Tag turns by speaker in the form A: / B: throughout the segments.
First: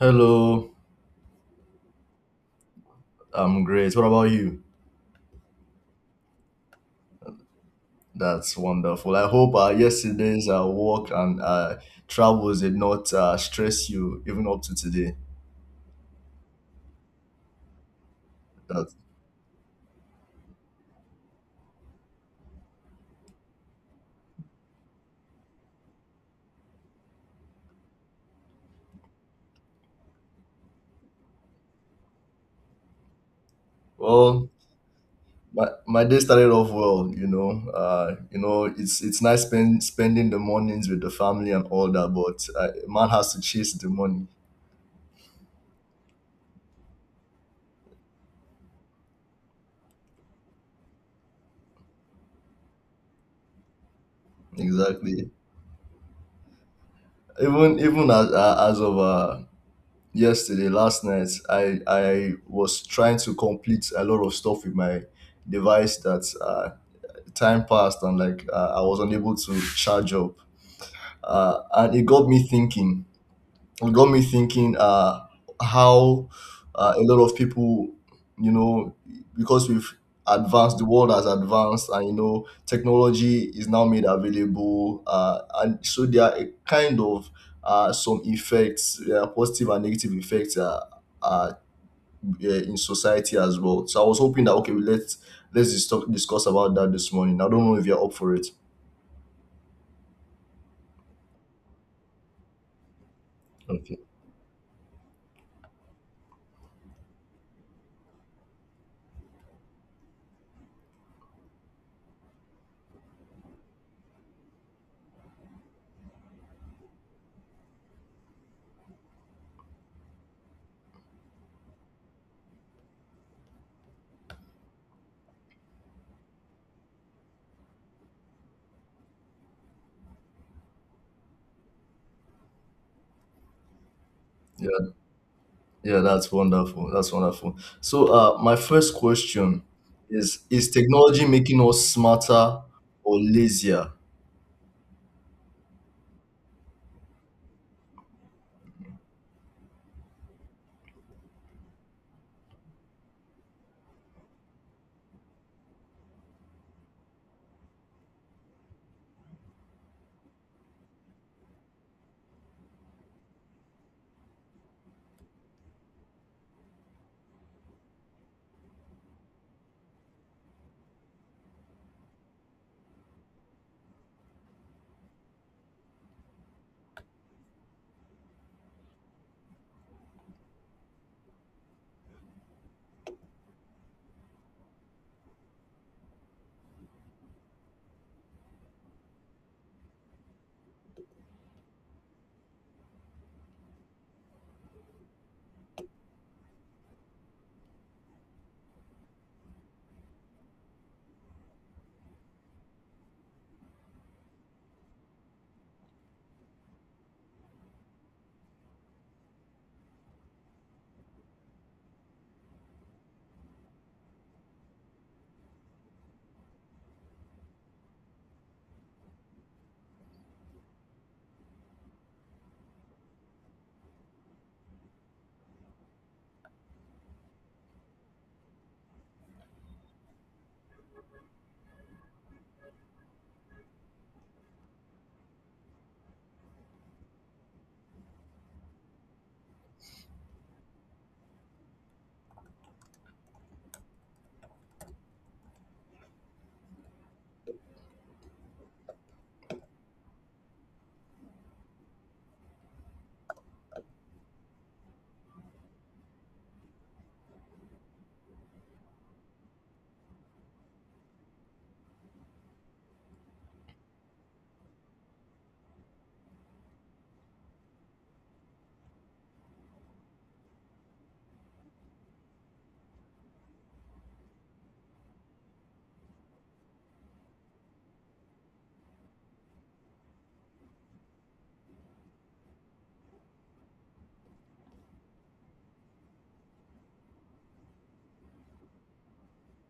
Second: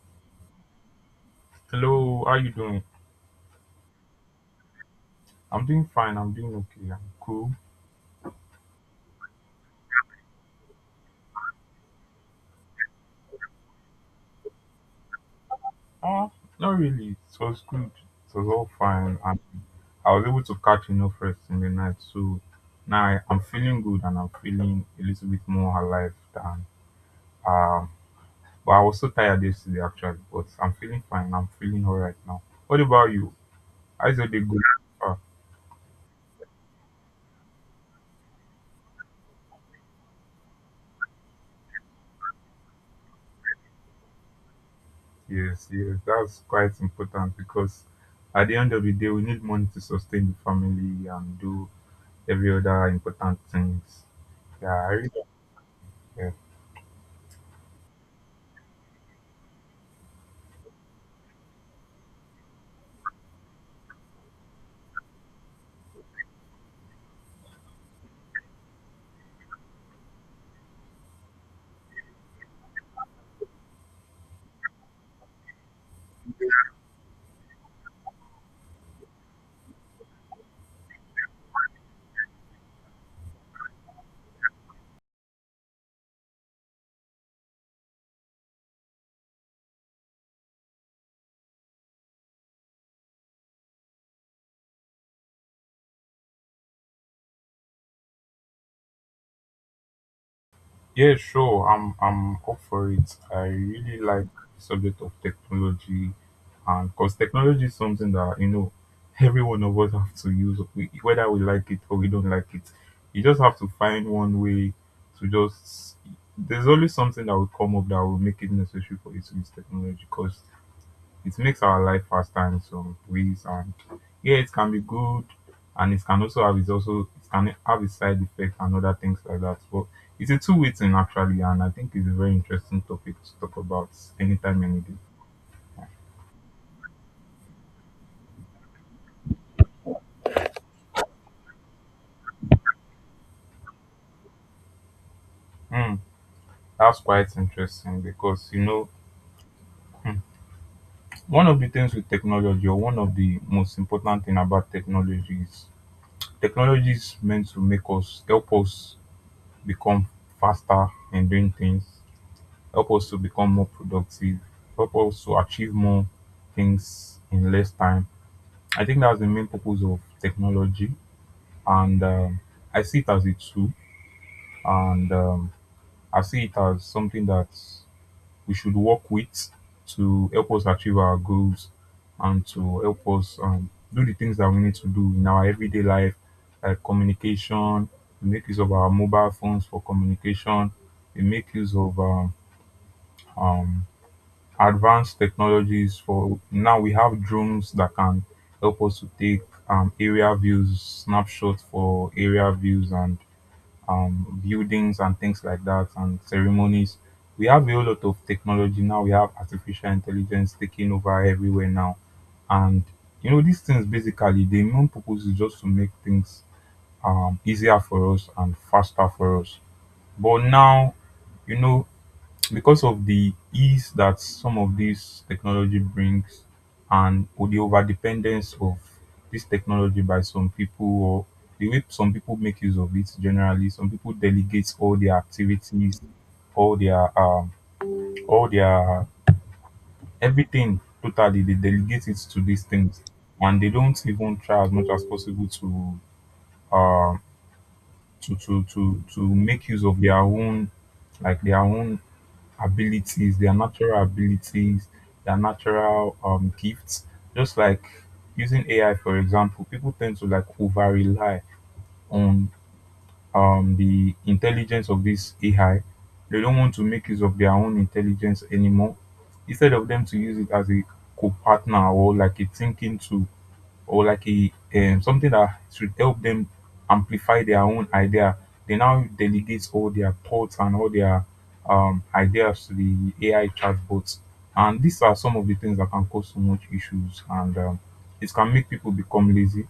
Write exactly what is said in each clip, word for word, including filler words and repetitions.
A: Hello,
B: Hello, how you doing?
A: I'm great. What about you?
B: I'm doing fine. I'm doing okay. I'm cool.
A: That's wonderful. I hope uh, yesterday's uh, work and uh, travels did not uh, stress you even up to today.
B: Ah, Not really. It was good. It was all
A: That
B: fine, and I was able to catch enough rest in the night. So now I- I'm feeling good, and I'm feeling a little bit more alive than um. But I was so tired yesterday, actually. But I'm feeling fine. I'm feeling all right now. What about you? How's your day
A: well,
B: going? Ah,
A: my, my day started off well. You know, uh, you know, it's it's nice spend, spending the mornings with the family and all that, but uh, man has to chase the money.
B: yes, yes. That's quite important because at the end of the day, we need money to sustain the family and do every other important things. Yeah, I really don't
A: Exactly.
B: care.
A: Even even as uh, as of uh, yesterday, last night, I I was trying to complete a lot of stuff with my device that uh, time passed and like uh, I was unable to charge up, uh, and it got me thinking. It got me thinking uh, how uh, a lot of people, you know, because we've advanced, the world has advanced, and you know, technology is now made available, uh, and so there are a kind of uh, some effects, uh, positive and negative effects. Uh, uh, yeah, in society as well. So I was hoping that okay, we let's let's dis- talk- discuss about that this morning. I don't know if you're up for it.
B: Yeah, sure. I'm I'm up for it. I
A: Okay.
B: really like the subject of technology, and because technology is something that you know every one of us have to use, we- whether we like it or we don't like it. You just have to find one way to just. There's always something that will come up that will make it necessary for you to use technology. Because it makes our life faster in some ways, and yeah, it can be good, and it can also have its also it can have its side effects and other things like that. But it's a two-way thing actually, and I think it's a very interesting topic to talk about anytime, any
A: Yeah,
B: day.
A: yeah, that's wonderful. That's wonderful. So, uh, my first question is: Is technology making us smarter or lazier?
B: Hmm, that's quite interesting because you know hmm, one of the things with technology, or one of the most important thing about technology is technology is meant to make us help us become faster in doing things, help us to become more productive, help us to achieve more things in less time. I think that's the main purpose of technology, and um, I see it as a tool, and um, I see it as something that we should work with to help us achieve our goals, and to help us um, do the things that we need to do in our everyday life, like communication. We make use of our mobile phones for communication. We make use of um, um, advanced technologies. For now, we have drones that can help us to take um, area views, snapshots for area views, and um, buildings and things like that, and ceremonies. We have a whole lot of technology now. We have artificial intelligence taking over everywhere now. And you know, these things basically the main purpose is just to make things um, easier for us and faster for us. But now, you know, because of the ease that some of this technology brings, and the over dependence of this technology by some people, or the way some people make use of it generally, some people delegate all their activities, all their um all their everything totally, they delegate it to these things, and they don't even try as much as possible to um to to to to make use of their own, like their own abilities, their natural abilities, their natural um, gifts. Just like using A I, for example, people tend to like over rely on um, the intelligence of this A I. They don't want to make use of their own intelligence anymore. Instead of them to use it as a co partner, or like a thinking tool, or like a um, something that should help them amplify their own idea. They now delegate all their thoughts and all their um, ideas to the A I chatbots. And these are some of the things that can cause so much issues, and um, it can make people become lazy.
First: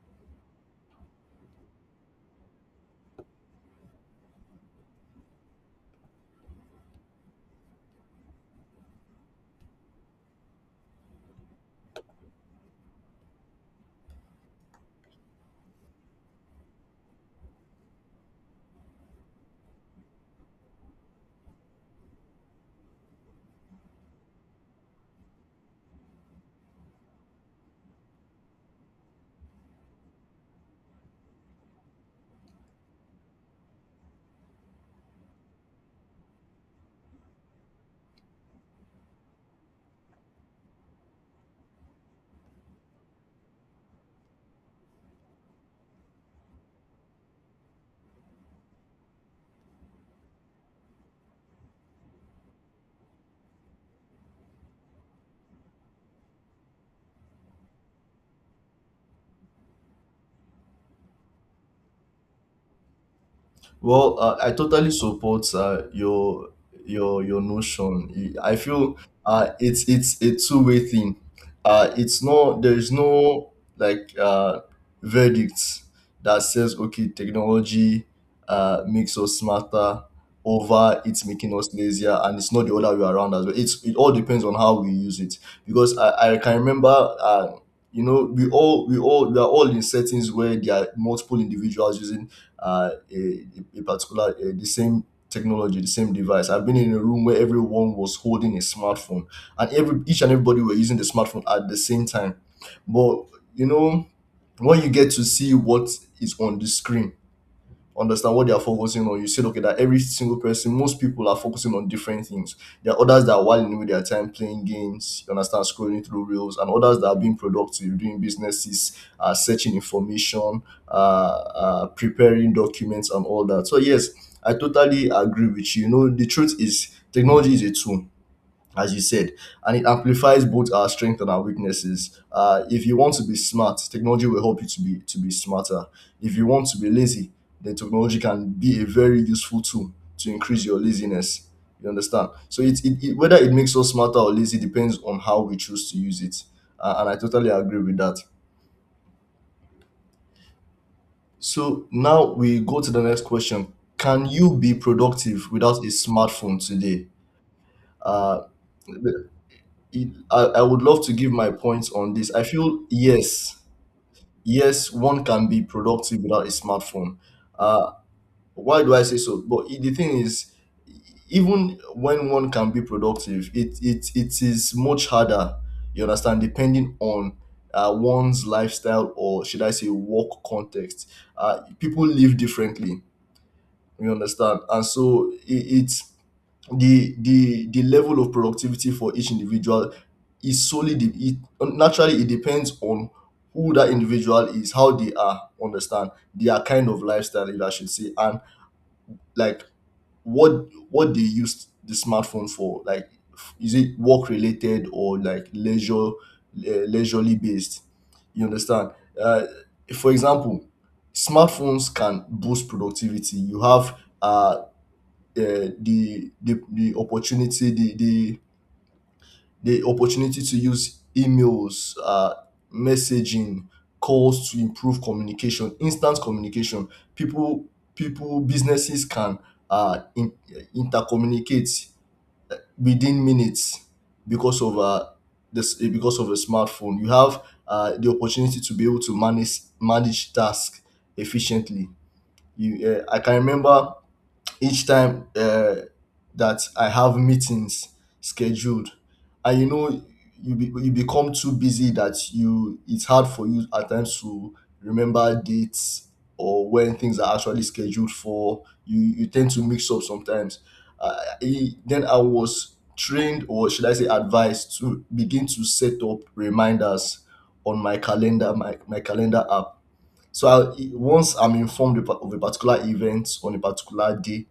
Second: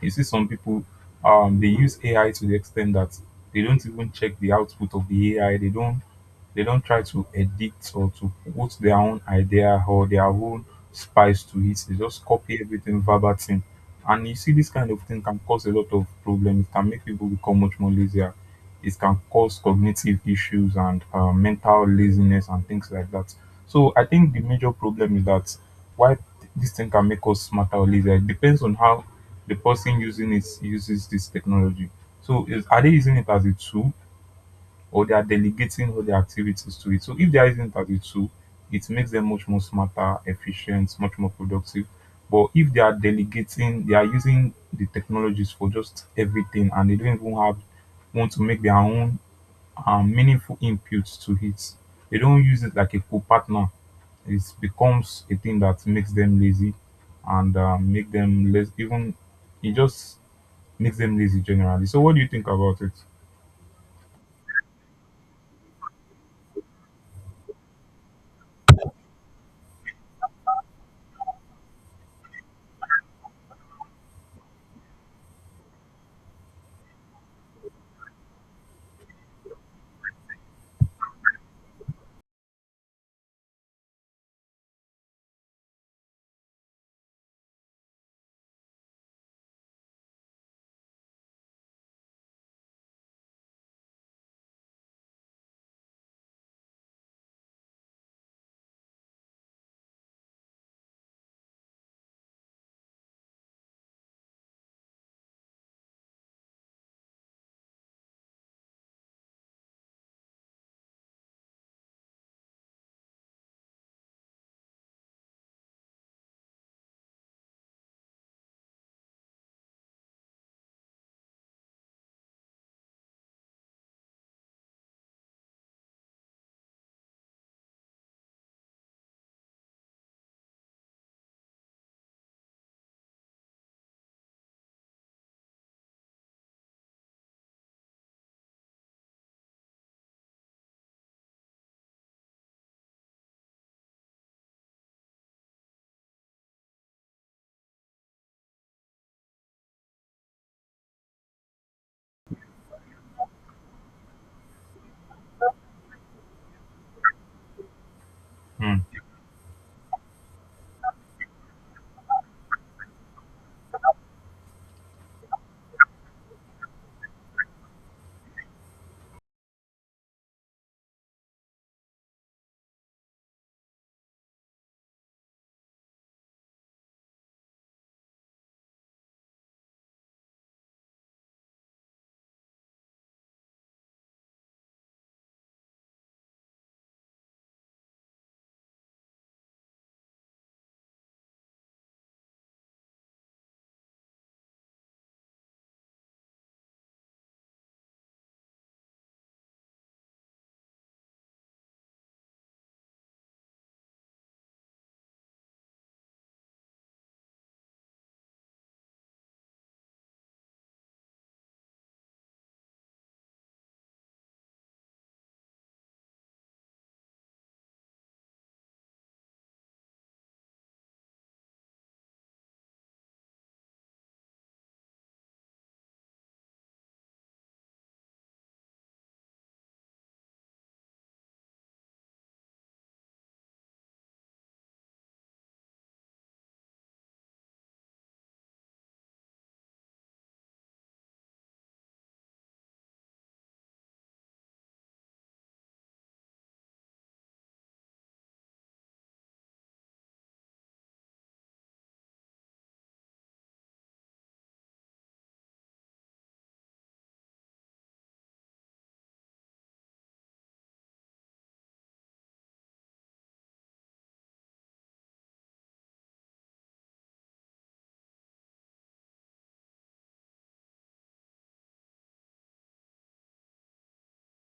B: You see, some people um, they use A I to the extent that they don't even check the output of the A I. They don't they don't try to edit or to put their own idea or their own spice to it. They just copy everything verbatim. And you see, this kind of thing can cause a lot of problems. It can make people become much more lazier. It can cause cognitive issues, and uh, mental laziness and things like that. So I think the major problem is that why this thing can make us smarter or lazier. It depends on how the person using it uses this technology. So is, are they using it as a tool, or they are delegating all their activities to it. So if there is impact with tool, it makes them much more smarter, efficient, much more productive. But if they are delegating, they are using the technologies for just everything, and they don't even have want to make their own um, meaningful inputs to it. They don't use it like a co-partner. It becomes a thing that makes them lazy, and uh, make them less even it just makes them lazy generally. So what do you think about it?
A: Well, uh, I totally support uh, your your your notion. I feel uh, it's it's a two way thing. Uh, it's not there is no like uh, verdict that says okay, technology uh, makes us smarter over it's making us lazier, and it's not the other way around as well. It's it all depends on how we use it because I, I can remember. Uh, you know, we all we all we are all in settings where there are multiple individuals using uh, a, a particular uh, the same technology, the same device. I've been in a room where everyone was holding a smartphone, and every each and everybody were using the smartphone at the same time, but you know, when you get to see what is on the screen, understand what they are focusing on. You said, okay, that every single person, most people are focusing on different things. There are others that are whiling away their time playing games, you understand, scrolling through reels, and others that are being productive, doing businesses, uh, searching information, uh, uh, preparing documents, and all that. So, yes, I totally agree with you. You know, the truth is technology is a tool, as you said, and it amplifies both our strength and our weaknesses. Uh, if you want to be smart, technology will help you to be to be smarter. If you want to be lazy, then technology can be a very useful tool to increase your laziness. You understand? So it, it, it, whether it makes us smarter or lazy, depends on how we choose to use it, uh, and I totally agree with that. So now we go to the next question: Can you be productive without a smartphone today? Uh,
B: Hmm.
A: it, I, I would love to give my points on this. I feel yes, yes, one can be productive without a smartphone. Uh, why do I say so? But i- the thing is, even when one can be productive, it it, it is much harder. You understand, depending on uh, one's lifestyle, or should I say work context. Uh, people live differently. You understand, and so it, it's the the the level of productivity for each individual is solely de- it, naturally, it depends on who that individual is, how they are, understand, their kind of lifestyle, if I should say, and like, what what they use the smartphone for. Like f- is it work related or like leisure, uh, leisurely based, you understand? uh, for example, smartphones can boost productivity. You have uh, uh, the the the opportunity, the the the opportunity to use emails, uh messaging, calls to improve communication, instant communication. people People, businesses can uh in, intercommunicate within minutes because of uh this because of a smartphone. You have uh, the opportunity to be able to manage manage tasks efficiently. You uh, I can remember each time uh, that I have meetings scheduled, and you know, you be, you become too busy that you it's hard for you at times to remember dates or when things are actually scheduled for. You you tend to mix up sometimes. Uh, I- then I was trained, or should I say, advised to begin to set up reminders on my calendar, my, my calendar app. So I, once I'm informed of a particular event on a particular day,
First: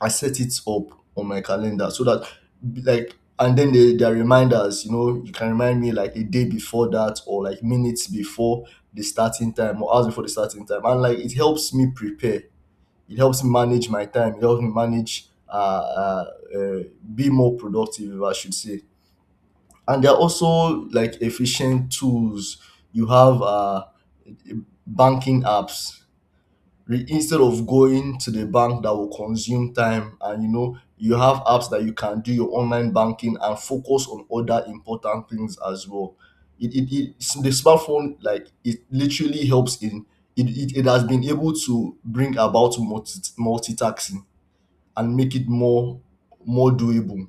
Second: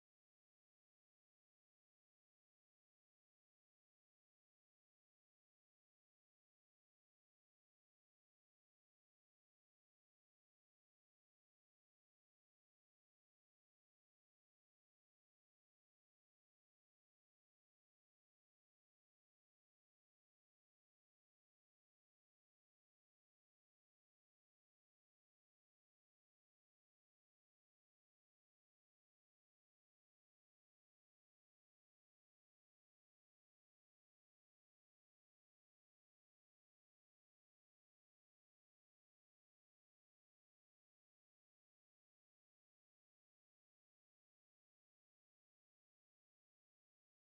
A: I set it up on my calendar so that like, and then the their reminders, you know, you can remind me like a day before that or like minutes before the starting time or hours before the starting time. And like, it helps me prepare. It helps me manage my time. It helps me manage uh, uh, uh be more productive, if I should say. And there are also like efficient tools. You have uh banking apps. Re- instead of going to the bank that will consume time, and you know, you have apps that you can do your online banking and focus on other important things as well. it, it, it The smartphone, like, it literally helps in it, it, it has been able to bring about multi, multitasking and make it more, more doable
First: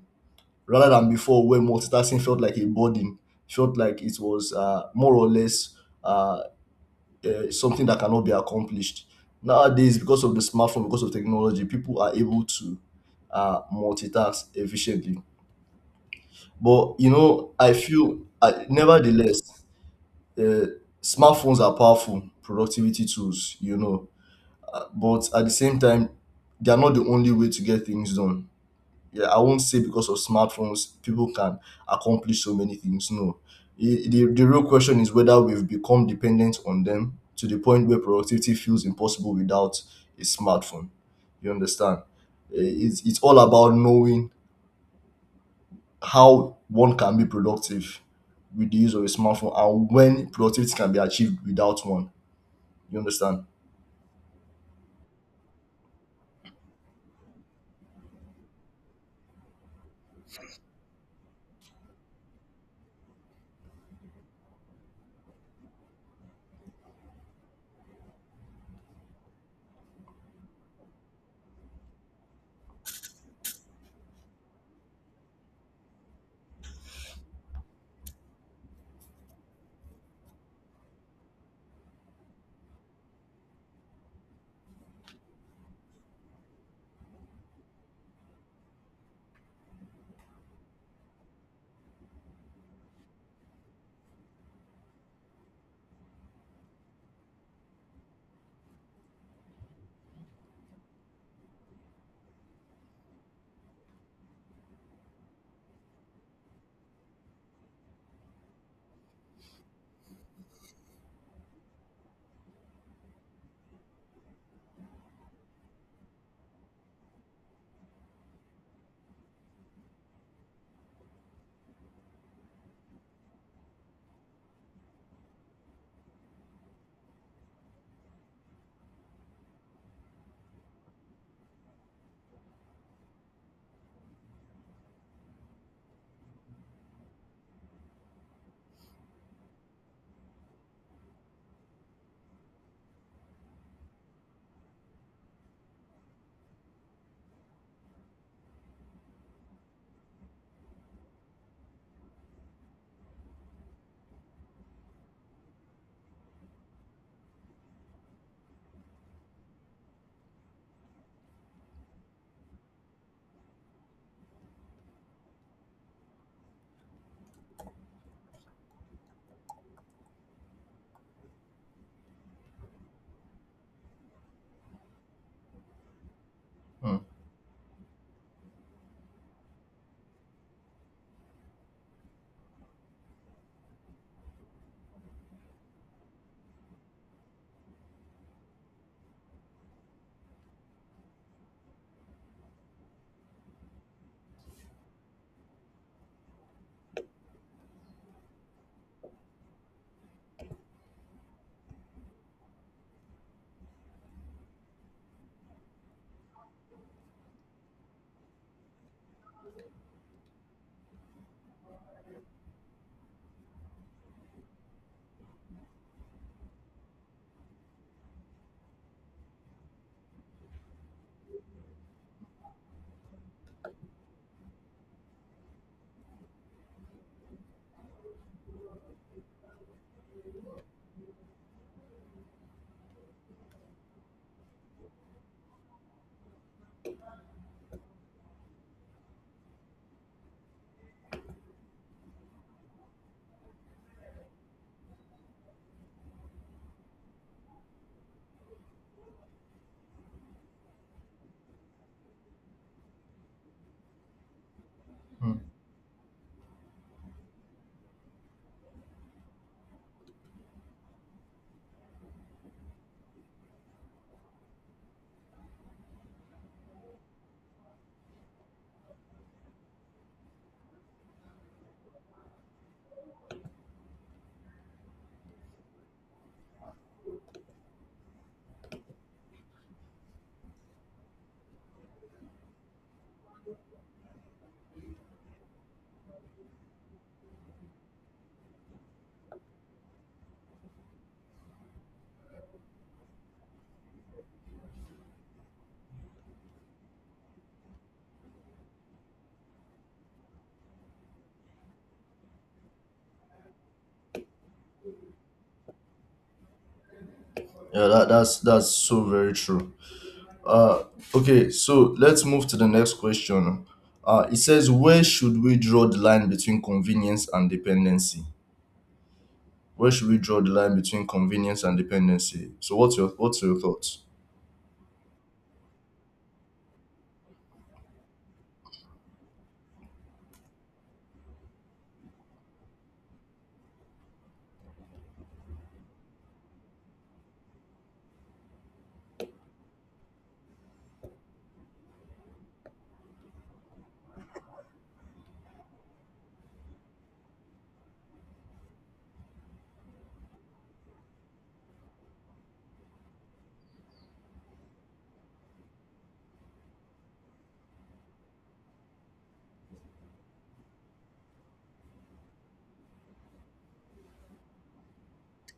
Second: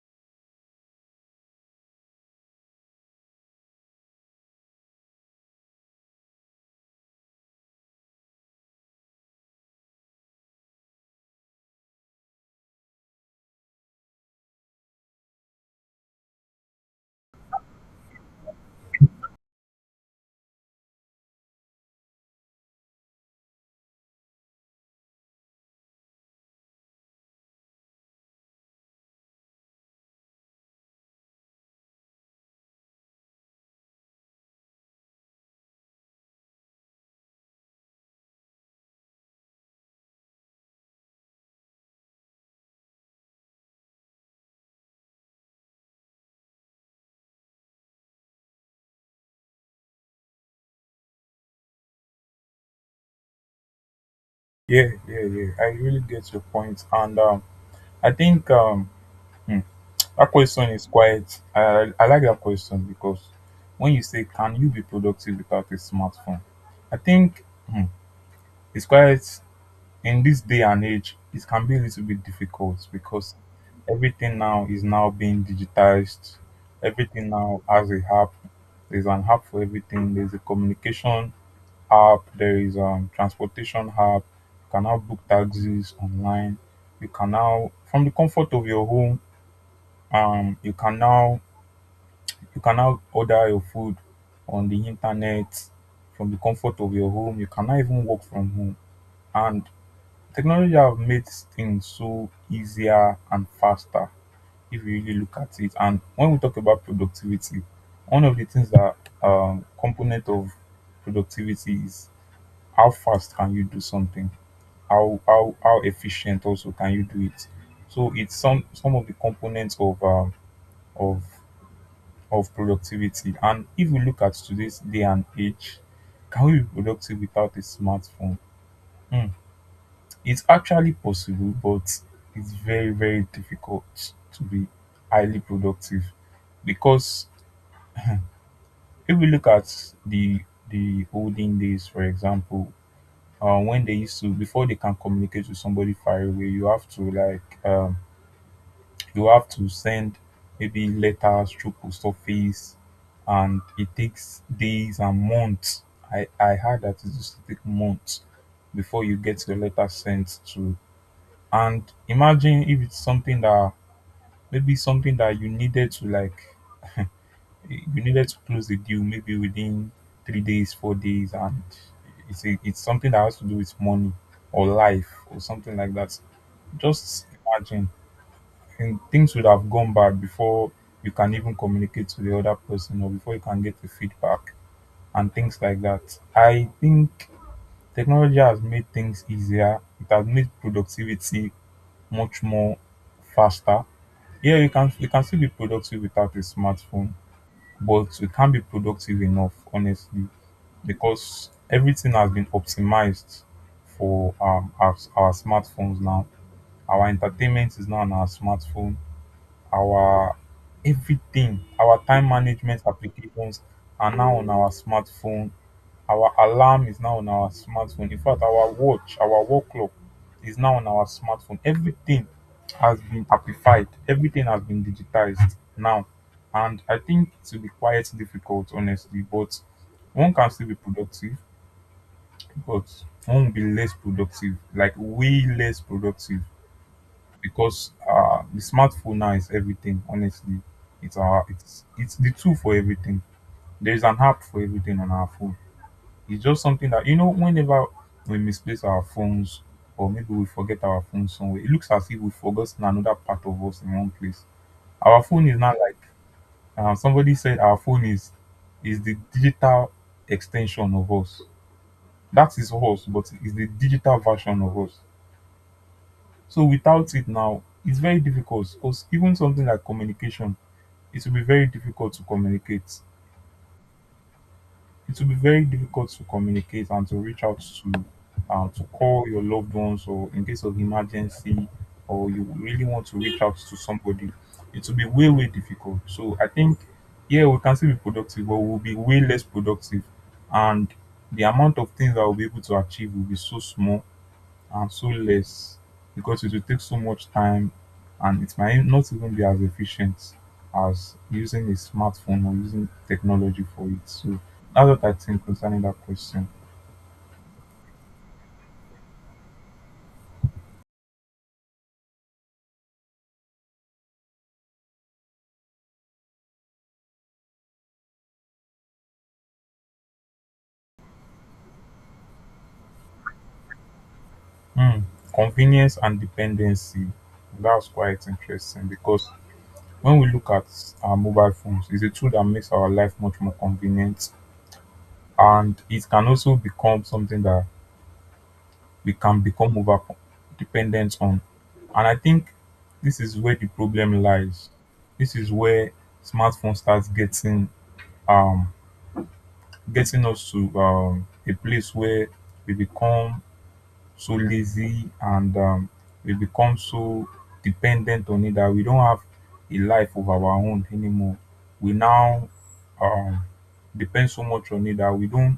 A: rather than before, where multitasking felt like a burden, felt like it was uh, more or less uh, uh, is something that cannot be accomplished. Nowadays, because of the smartphone, because of technology, people are able to uh, multitask efficiently. But you know, I feel I, nevertheless, uh, smartphones are powerful productivity tools, you know, uh, but at the same time, they are not the only way to get things done. Yeah, I won't say because of smartphones, people can accomplish so many things. No. I- The, the real question is whether we've become dependent on them to the point where productivity feels impossible without a smartphone. You understand? Eh, It's, it's all about knowing how one can be productive with the use of a smartphone and when productivity can be achieved without one. You understand?
B: Yeah, yeah, yeah. I really get your point, and um, I think um, hmm, that question is quite. I I like that question because when you say, "Can you be productive without a smartphone?" I think hmm, it's quite, in this day and age, it can be a little bit difficult because everything now is now being digitized. Everything now has a app. There's an app for everything. There's a communication app, there is um transportation app. You can now book taxis online, you can now from the comfort of your home, um you can now you can now order your food on the internet from the comfort of your home. You can now even work from home. And technology have made things so easier and faster if you really look at it. And when we talk about productivity, one of the things that um component of productivity is how fast can you do something, how how how efficient also can you do it, so it's some some of the components of um, of of productivity. And if we look at today's day and age, can we be productive without a smartphone? Hmm, it's actually possible, but it's very very difficult to be highly productive, because if we look at the the olden days, for example, uh, when they used to before they can communicate with somebody far away, you have to like um, you have to send maybe letters through post office, and it takes days and months. I, I heard that it used to take months before you get your letter sent to, and imagine if it's something that, maybe something that you needed to like, you needed to close the deal maybe within three days, four days, and it's a, it's something that has to do with money or life or something like that.
A: Hmm.
B: Just imagine, and things would have gone bad before you can even communicate to the other person or before you can get the feedback and things like that. I think technology has made things easier. It has made productivity much more faster. Yeah, you can you can still be productive without a smartphone, but we can't be productive enough, honestly, because everything has been optimized for um, our, our smartphones now. Our entertainment is now on our smartphone, our everything, our time management applications are now on our smartphone. Our alarm is now on our smartphone. In fact, our watch, our work clock is now on our smartphone. Everything has been amplified. Everything has been digitized now. And I think it will be quite difficult, honestly. But one can still be productive, but one will be less productive, like way less productive, because uh, the smartphone now is everything. Honestly, it's our it's it's the tool for everything. There is an app for everything on our phone. It's just something that you know. Whenever we misplace our phones, or maybe we forget our phone somewhere, it looks as if we've forgotten another part of us in one place. Our
A: Mm.
B: phone is not like uh, somebody said. Our phone is is the digital extension of us. That is us, but it's the digital version of us. So without it now, it's very difficult because even something like communication, it will be very difficult to communicate. It will be very difficult to communicate and to reach out to uh, to call your loved ones, or in case of emergency, or you really want to reach out to somebody. It will be way, way difficult. So I think yeah, we can still be productive, but we'll be way less productive, and the amount of things that we'll be able to achieve will be so small and so less because it will take so much time, and it might not even be as efficient as using a smartphone or using technology for it. So that's what I think concerning that question.
A: Yeah, that, that's that's so very true. Uh, okay, so let's move to the next question. Uh, it says, where should we draw the line between convenience and dependency? Where should we draw the line between convenience and dependency? So, what's your what's your thoughts?
B: Hmm. Convenience and dependency. That's quite interesting because when we look at our mobile phones, it's a tool that makes our life much more convenient, and it can also become something that we can become over dependent on. And I think this is where the problem lies. This is where smartphone starts getting um getting us to um, a place where we become so lazy and um, we become so dependent on it that we don't have a life of our own anymore. We now um, depend so much on it that we don't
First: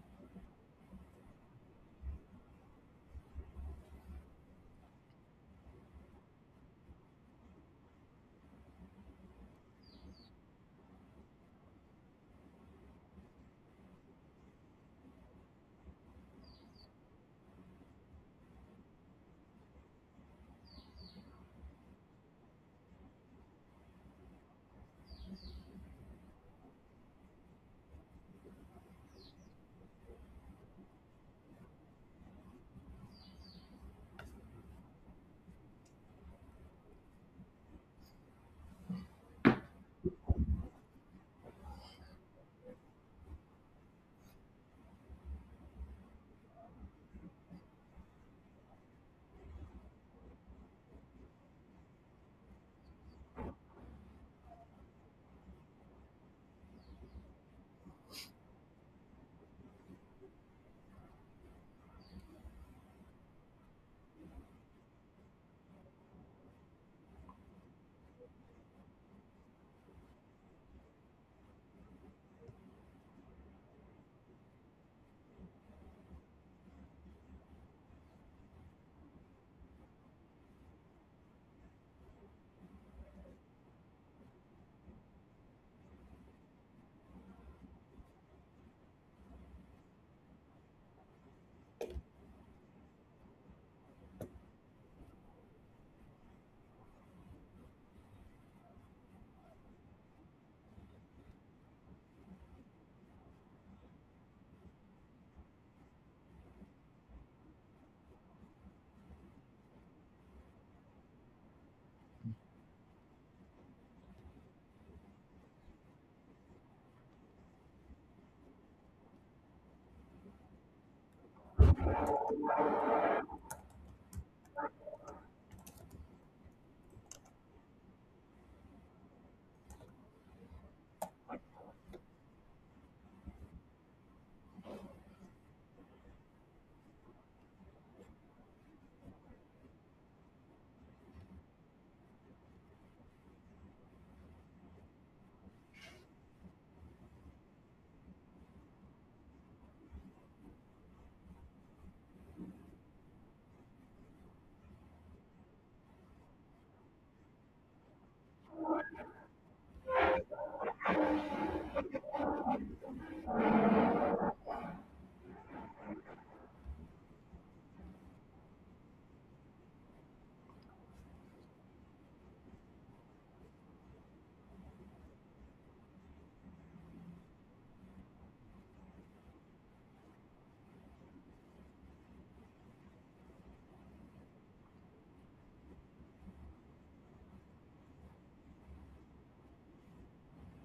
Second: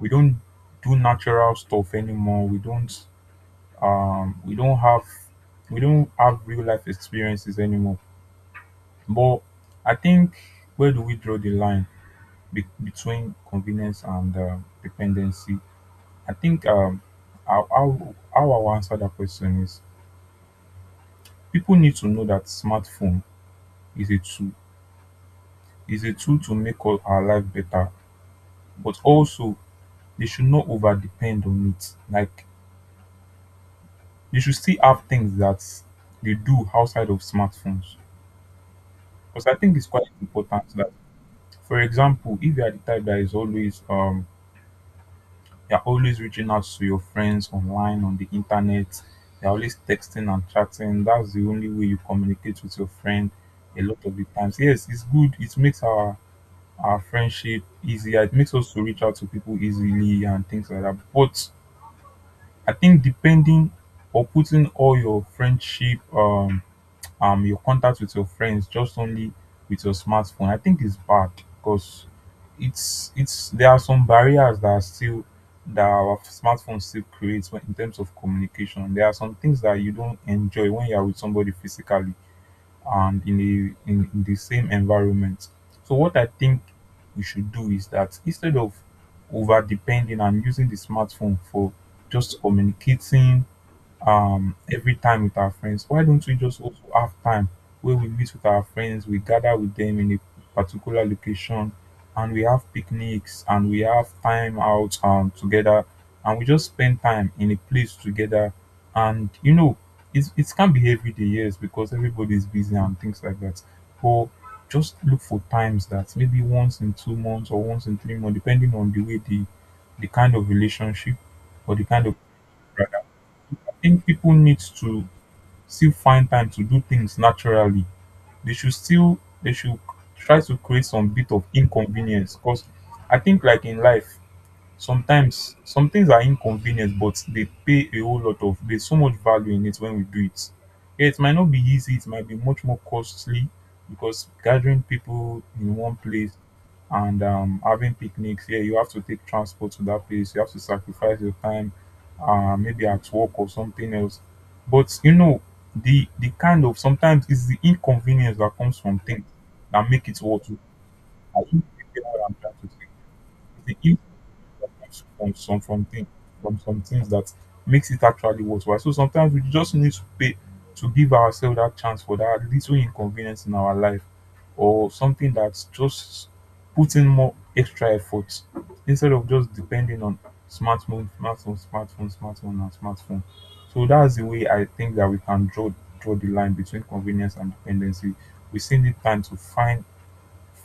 B: we don't do natural stuff anymore. We don't um we don't have we don't have real life experiences anymore. But I think, where do we draw the line be- between convenience and uh, dependency? I think um how, how how I will answer that question is, people need to know that smartphone is a tool, is a tool to make all our life better. But also, they should not over depend on it. Like, they should still have things that they do outside of smartphones, because I think it's quite important that... For example, if you are the type that is always um you're always reaching out to your friends online on the internet, you're always texting and chatting, that's the only way you communicate with your friend a lot of the times. Yes, it's good, it makes our our friendship easier, it makes us to reach out to people easily and things like that. But I think depending or putting all your friendship um um your contact with your friends just only with your smartphone, I think it's bad, because it's it's there are some barriers that are still that our smartphone still creates when, in terms of communication. There are some things that you don't enjoy when you are with somebody physically and in a in, in the same environment. So what I think we should do is that, instead of over depending and using the smartphone for just communicating um every time with our friends, why don't we just also have time where we meet with our friends, we gather with them in a particular location and we have picnics and we have time out um together, and we just spend time in a place together. And you know, it, it can be every day, yes, because everybody's busy and things like that, but just look for times that maybe once in two months or once in three months, depending on the way the the kind of relationship, or the kind of... Think people need to still find time to do things naturally. They should still they should try to create some bit of inconvenience, because I think like in life, sometimes some things are inconvenient but they pay a whole lot of, there's so much value in it when we do it. Yeah, it might not be easy, it might be much more costly, because gathering people in one place and um, having picnics, yeah, you have to take transport to that place, you have to sacrifice your time, uh, maybe at work or something else. But you know, the the kind of sometimes it's the inconvenience that comes from things that make it worth it. I think you get what I'm trying to say. It's the from some from thing from some things that makes it actually worthwhile. So sometimes we just need to pay, to give ourselves that chance for that little inconvenience in our life, or something that's just putting more extra effort, instead of just depending on smartphone, smartphone, smartphone, smartphone, and smartphone. So that's the way I think that we can draw draw the line between convenience and dependency. We still need time to find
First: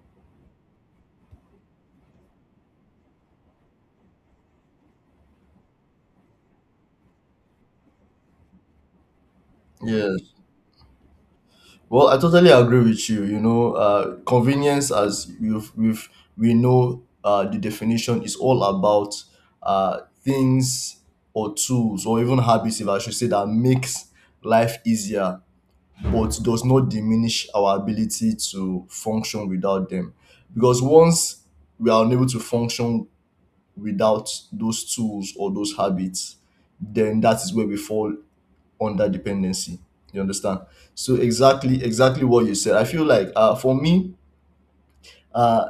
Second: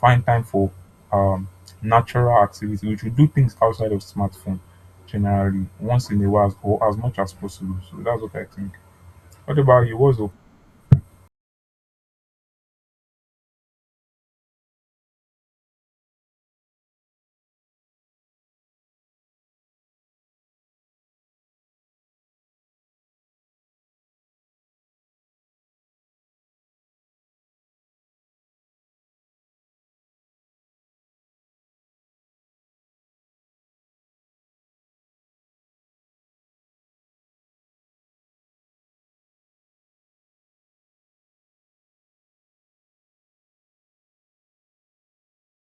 B: find time for um, natural activity. We should do things outside of smartphone generally, once in a while or as much as possible. So that's what I think. What about you?
A: Yes.
B: What's up?
A: Well, I totally agree with you. You know, uh, convenience, as we've, we've, we know, uh, the definition is all about uh, things or tools or even habits, if I should say, that makes life easier but does not diminish our ability to function without them. Because once we are unable to function without those tools or those habits, then that is where we fall under dependency. You understand? So exactly, exactly what you said. I feel like uh, for me, uh,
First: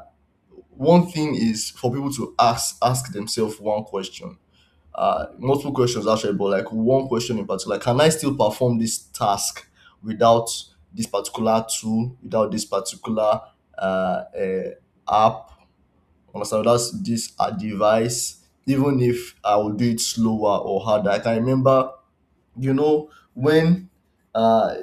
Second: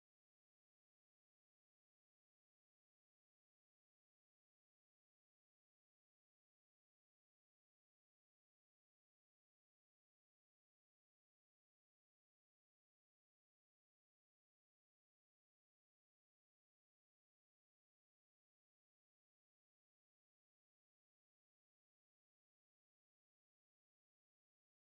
A: one thing is for people to ask ask themselves one question, uh, multiple questions actually, but like one question in particular. Can I still perform this task without this particular tool, without this particular uh, uh, app, understand, without this uh, device, even if I will do it slower or harder? I can remember, you know, when uh,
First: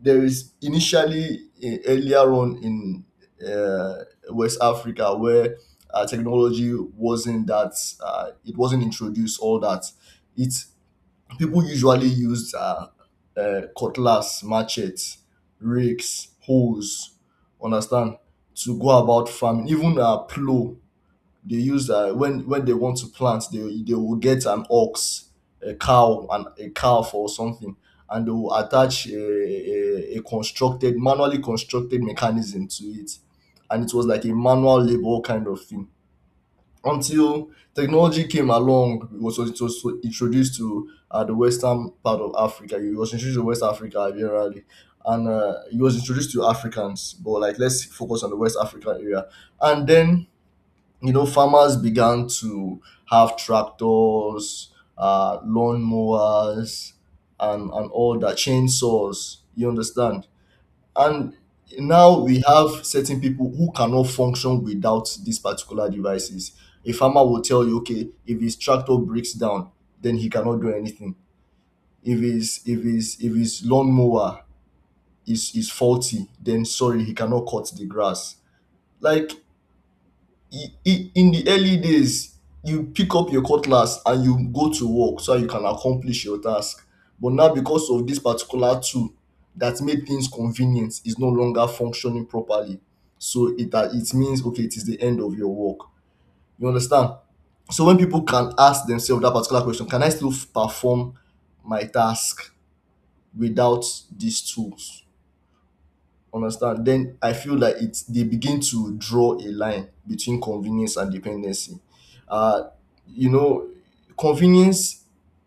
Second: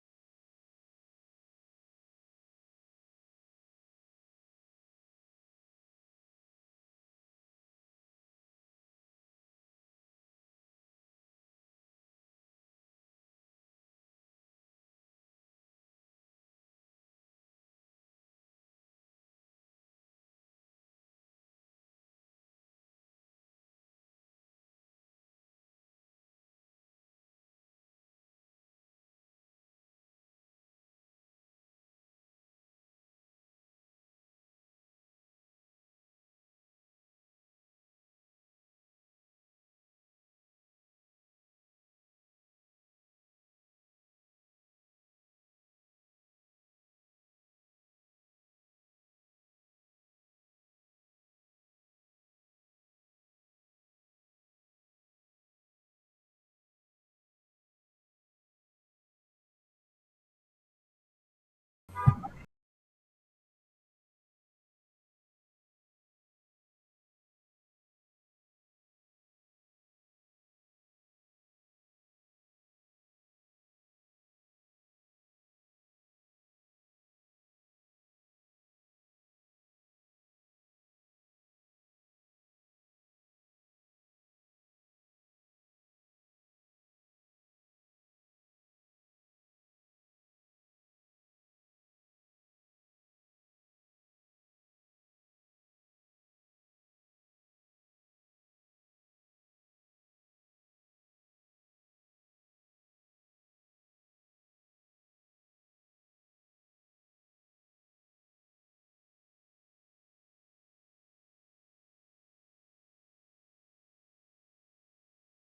A: there is initially uh, earlier on in uh, West Africa where uh, technology wasn't that uh, it wasn't introduced all that. It People usually used um um cutlass, machetes, rakes, hoes, understand, to go about farming, even um plow. They use um when when they want to plant, they they will get an ox, a cow and a calf or something, and they will attach a a a constructed, manually constructed mechanism to it. And it was like a manual labour kind of thing until technology came along. It was, it was introduced to uh, the western part of Africa. It was introduced to West Africa generally, and uh, it was introduced to Africans. But like, let's focus on the West African area, and then, you know, farmers began to have tractors, uh, lawn mowers, and and all that, chainsaws. You understand? And now we have certain people who cannot function without these particular devices. A farmer will tell you, okay, if his tractor breaks down, then he cannot do anything. If his if his if his lawnmower is is faulty, then sorry, he cannot cut the grass. Like i- i- in the early days you pick up your cutlass and you go to work so that you can accomplish your task. But now, because of this particular tool that made things convenient is no longer functioning properly, so it that it means okay, it is the end of your work. You understand? So when people can ask themselves that particular question, can I still f- perform my task without these tools, understand, then I feel like it's they begin to draw a line between convenience and dependency. uh you know, convenience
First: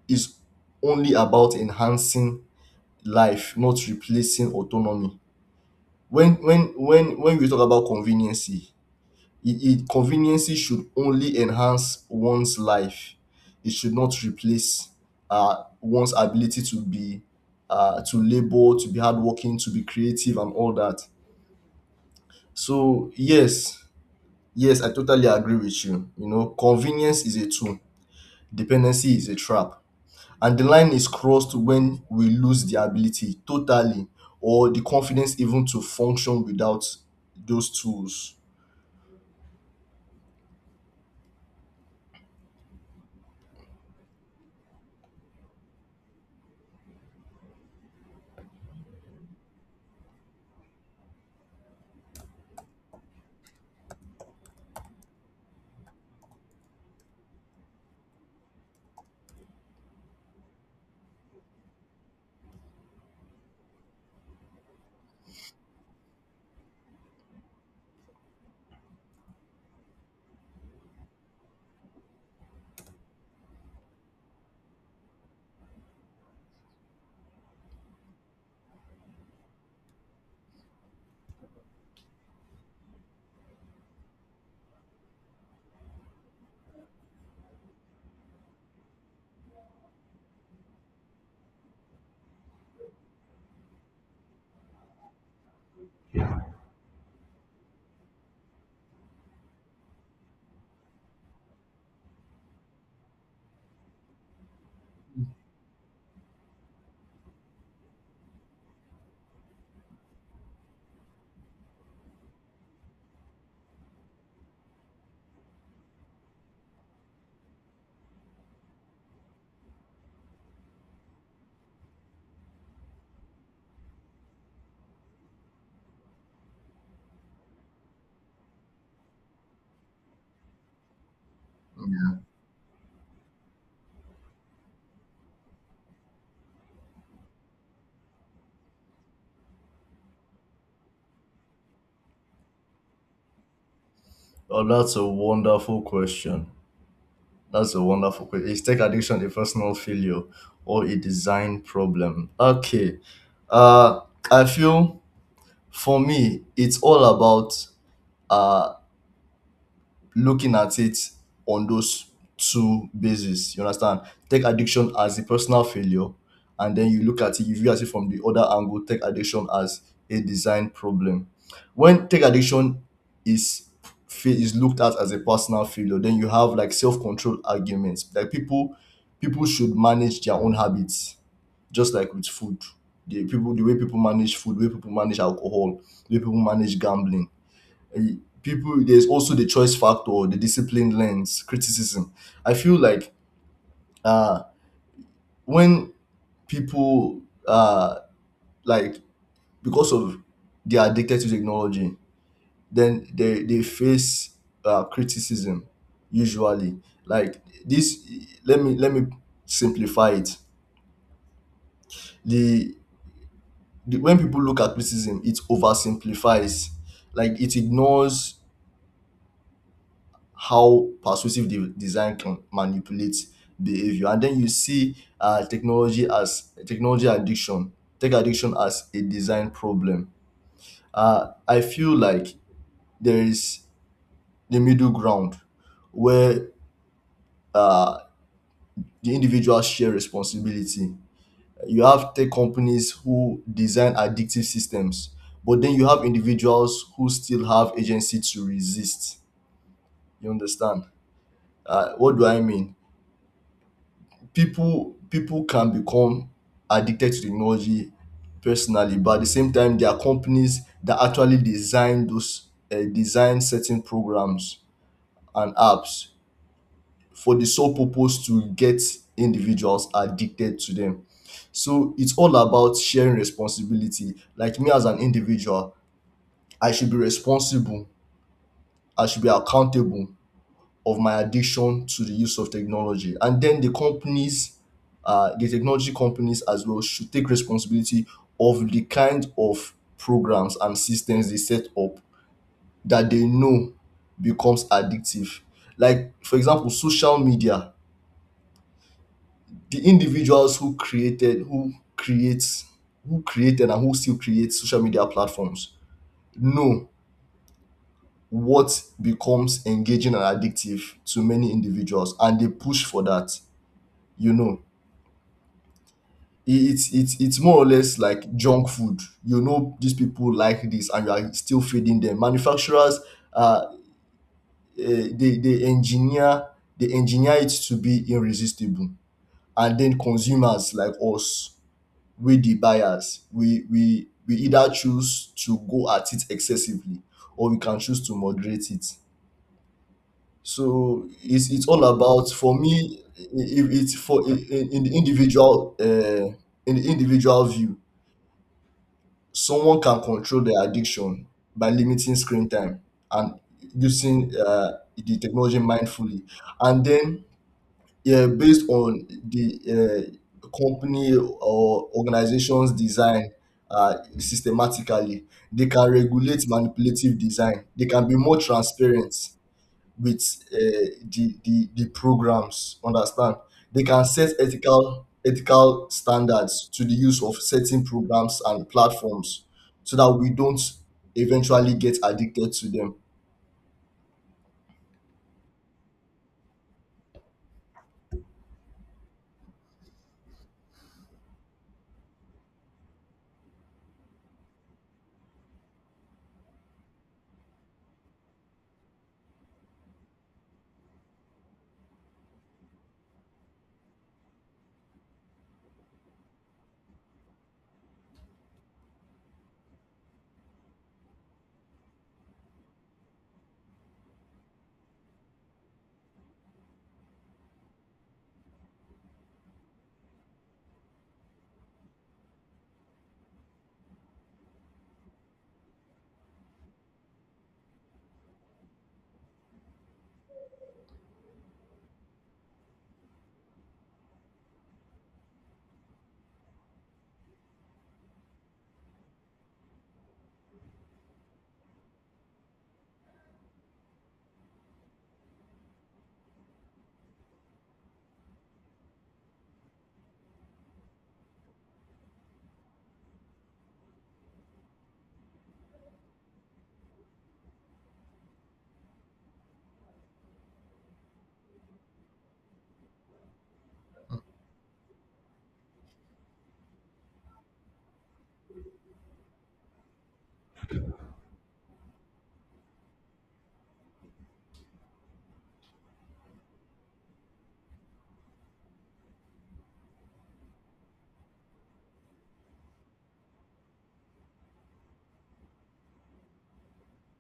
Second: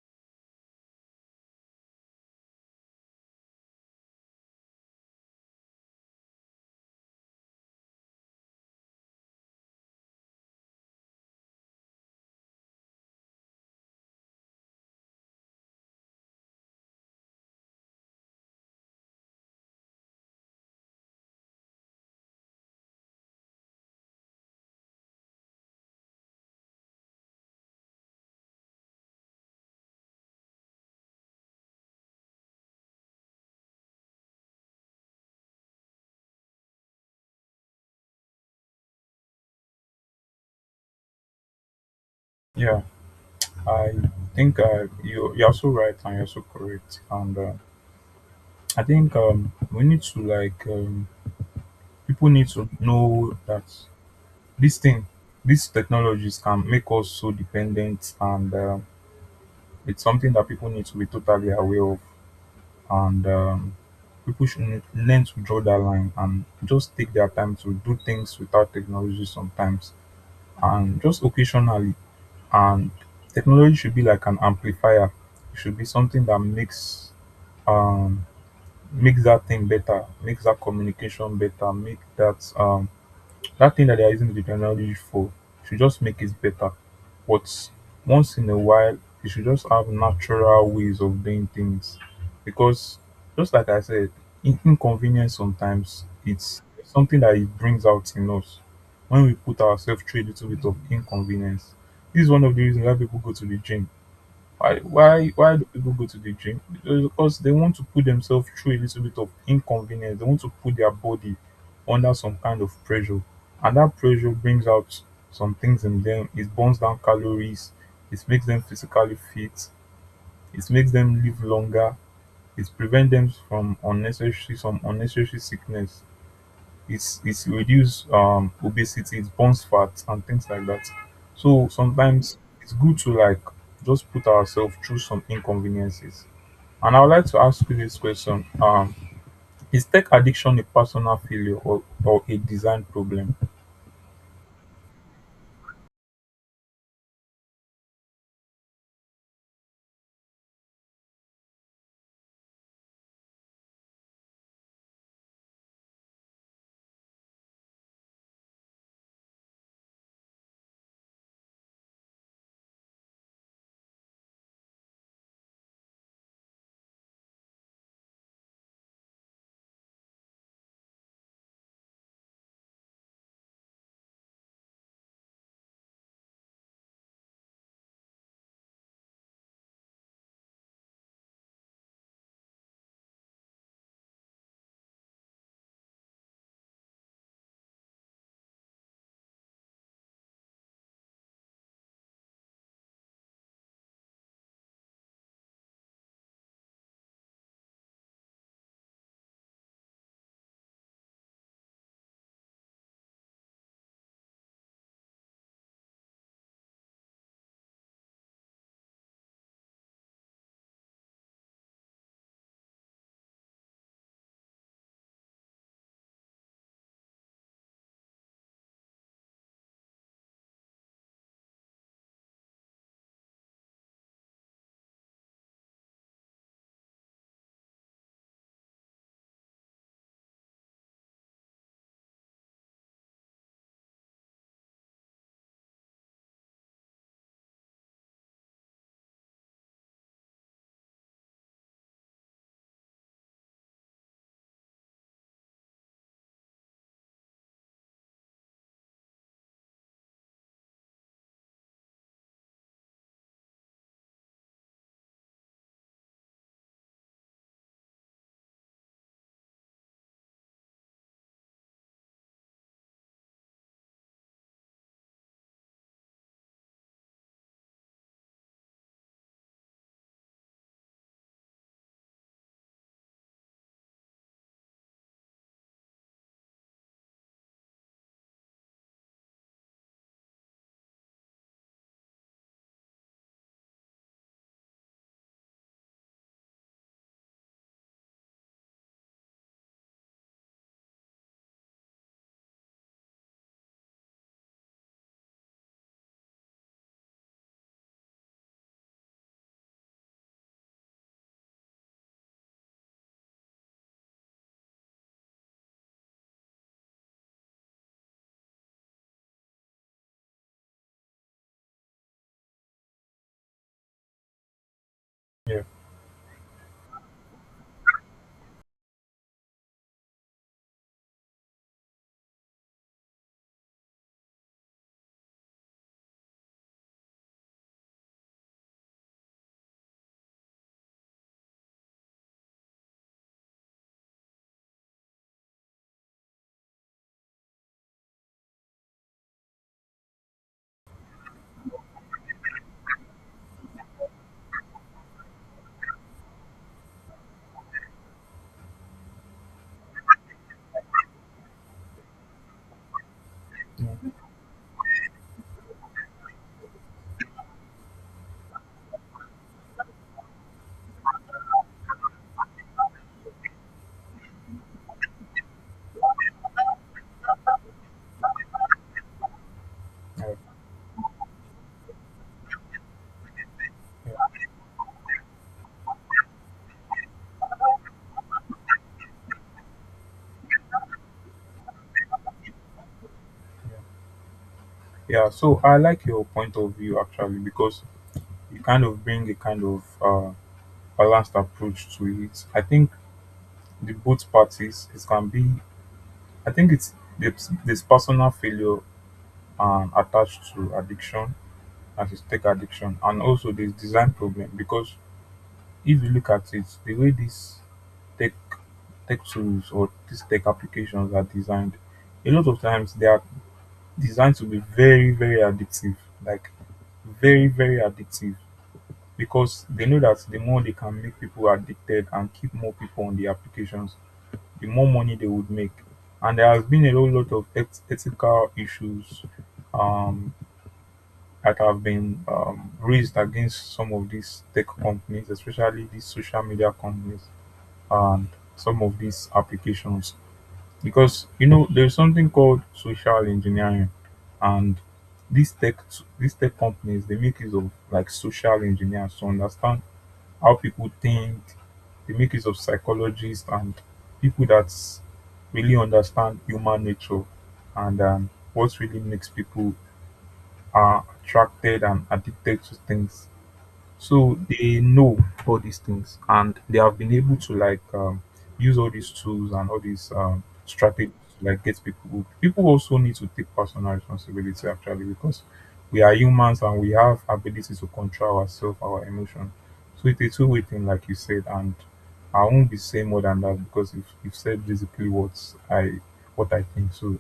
A: is only about enhancing life, not replacing autonomy. When when when when we talk about conveniency, it, it conveniency should only enhance one's life. It should not replace uh one's ability to be uh to labor, to be hardworking, to be creative, and all that. So yes, yes, I totally agree with you. You know, convenience is a tool, dependency is a trap. And the line is crossed when we lose the ability totally or the confidence even to function without those tools.
B: Yeah, I think uh, you you're so right and you're so correct. And uh, I think um, we need to like um, people need to know that this thing, these technologies can make us so dependent, and um it's something that people need to be totally aware of. And um, people should learn to draw that line and just take their time to do things without technology sometimes, and just occasionally. And technology should be like an amplifier, it should be something that makes um makes that thing better, makes that communication better, make that um that thing that they are using the technology for should just make it better. But once in a while, you should just have natural ways of doing things. Because just like I said, in- inconvenience sometimes it's something that it brings out in us when we put ourselves through a little bit of inconvenience. This is one of the reasons why people go to the gym. Why why why do people go to the gym? Because they want to put themselves through a little bit of inconvenience. They want to put their body under some kind of pressure. And that pressure brings out some things in them. It burns down calories. It makes them physically fit. It makes them live longer. It prevents them from unnecessary some unnecessary sickness, it's it's reduce um obesity, it burns fat and things like that. So sometimes it's good to like just put ourselves through some inconveniences. And I would like to ask you this question, um is tech addiction a personal failure, or, or a design problem?
A: Oh, that's a wonderful question. That's a wonderful question. Is tech addiction a personal failure or a design problem? Okay. Uh I feel, for me, it's all about uh looking at it on those two bases. You understand? Take addiction as a personal failure, and then you look at it, you view at it from the other angle. Take addiction as a design problem. When take addiction is fa- is looked at as a personal failure, then you have like self control arguments. Like people, people should manage their own habits, just like with food. The people, the way people manage food, the way people manage alcohol, the way people manage gambling, people, there's also the choice factor, the discipline lens criticism. I feel like uh when people uh like because of they are addicted to technology, then they they face uh criticism usually, like this. Let me let me simplify it. The, the when people look at criticism, it oversimplifies, like it ignores how persuasive the design can manipulate behavior. And then you see uh, technology as technology addiction, tech addiction as a design problem. Uh, I feel like there is the middle ground where uh, the individuals share responsibility. You have tech companies who design addictive systems, but then you have individuals who still have agency to resist. You understand? Uh, what do I mean? People, people can become addicted to technology personally, but at the same time there are companies that actually design those uh, design certain programs and apps for the sole purpose to get individuals addicted to them. So it's all about sharing responsibility. Like me, as an individual, I should be responsible, I should be accountable of my addiction to the use of technology. And then the companies, uh, the technology companies as well, should take responsibility of the kind of programs and systems they set up, that they know becomes addictive. Like, for example, social media. The individuals who created, who creates, who created and who still create social media platforms know what becomes engaging and addictive to many individuals, and they push for that, you know.
B: Yeah.
A: it- it's it's it's more or less like junk food. You know these people like this, and you are still feeding them. Manufacturers, uh, eh, they they engineer, they engineer it to be irresistible, and then consumers like us, we the buyers, we we we either choose to go at it excessively, or we can choose to moderate it. So it's it's all about, for me. i- If it's for in, in the individual, uh, in the individual view, someone can control their addiction by limiting screen time and using uh, the technology mindfully. And then, yeah, based on the uh, company or organization's design, uh, systematically, they can regulate manipulative design, they can be more transparent
B: Yeah,
A: with uh, the, the the programs, understand, they can set
B: yeah.
A: ethical ethical standards to the use of certain programs and platforms so that we don't eventually get addicted to them.
B: Yeah. Yeah, so I like your point of view actually, because you kind of bring a kind of uh balanced approach to it. I think the both parties it can be, I think it's there's, there's personal failure and attached to addiction as is tech addiction, and also there's design problem, because if you look at it, the way these tech tech tools or these tech applications are designed, a lot of times they are designed to be very very addictive, like very very addictive, because they know that the more they can make people addicted and keep more people on the applications, the more money they would make. And there has been a whole lot of eth- ethical issues um that have been um, raised against some of these tech companies, especially these social media companies and some of these applications. Because you know, there's something called social engineering, and these tech these tech companies, they make use of like social engineers to understand how people think. They make use of psychologists and people that really understand human nature and um, what really makes people are attracted and addicted to things. So they know all these things, and they have been able to like um, use all these tools and all these um, strategies to like get people hooked. People also need to take personal responsibility actually, because we are humans and we have ability to control ourselves, our emotion. So it's a two-way thing, like you said, and I won't be saying more than that because you've, you've said basically what I what I think. So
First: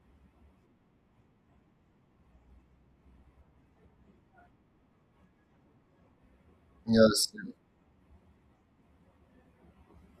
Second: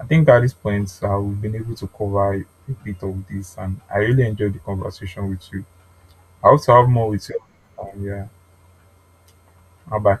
B: I think at this point, uh, we've been able to cover a bit of this, and I really enjoyed the conversation with you. I hope to have more with you.
A: Yes.
B: Um, yeah, bye bye.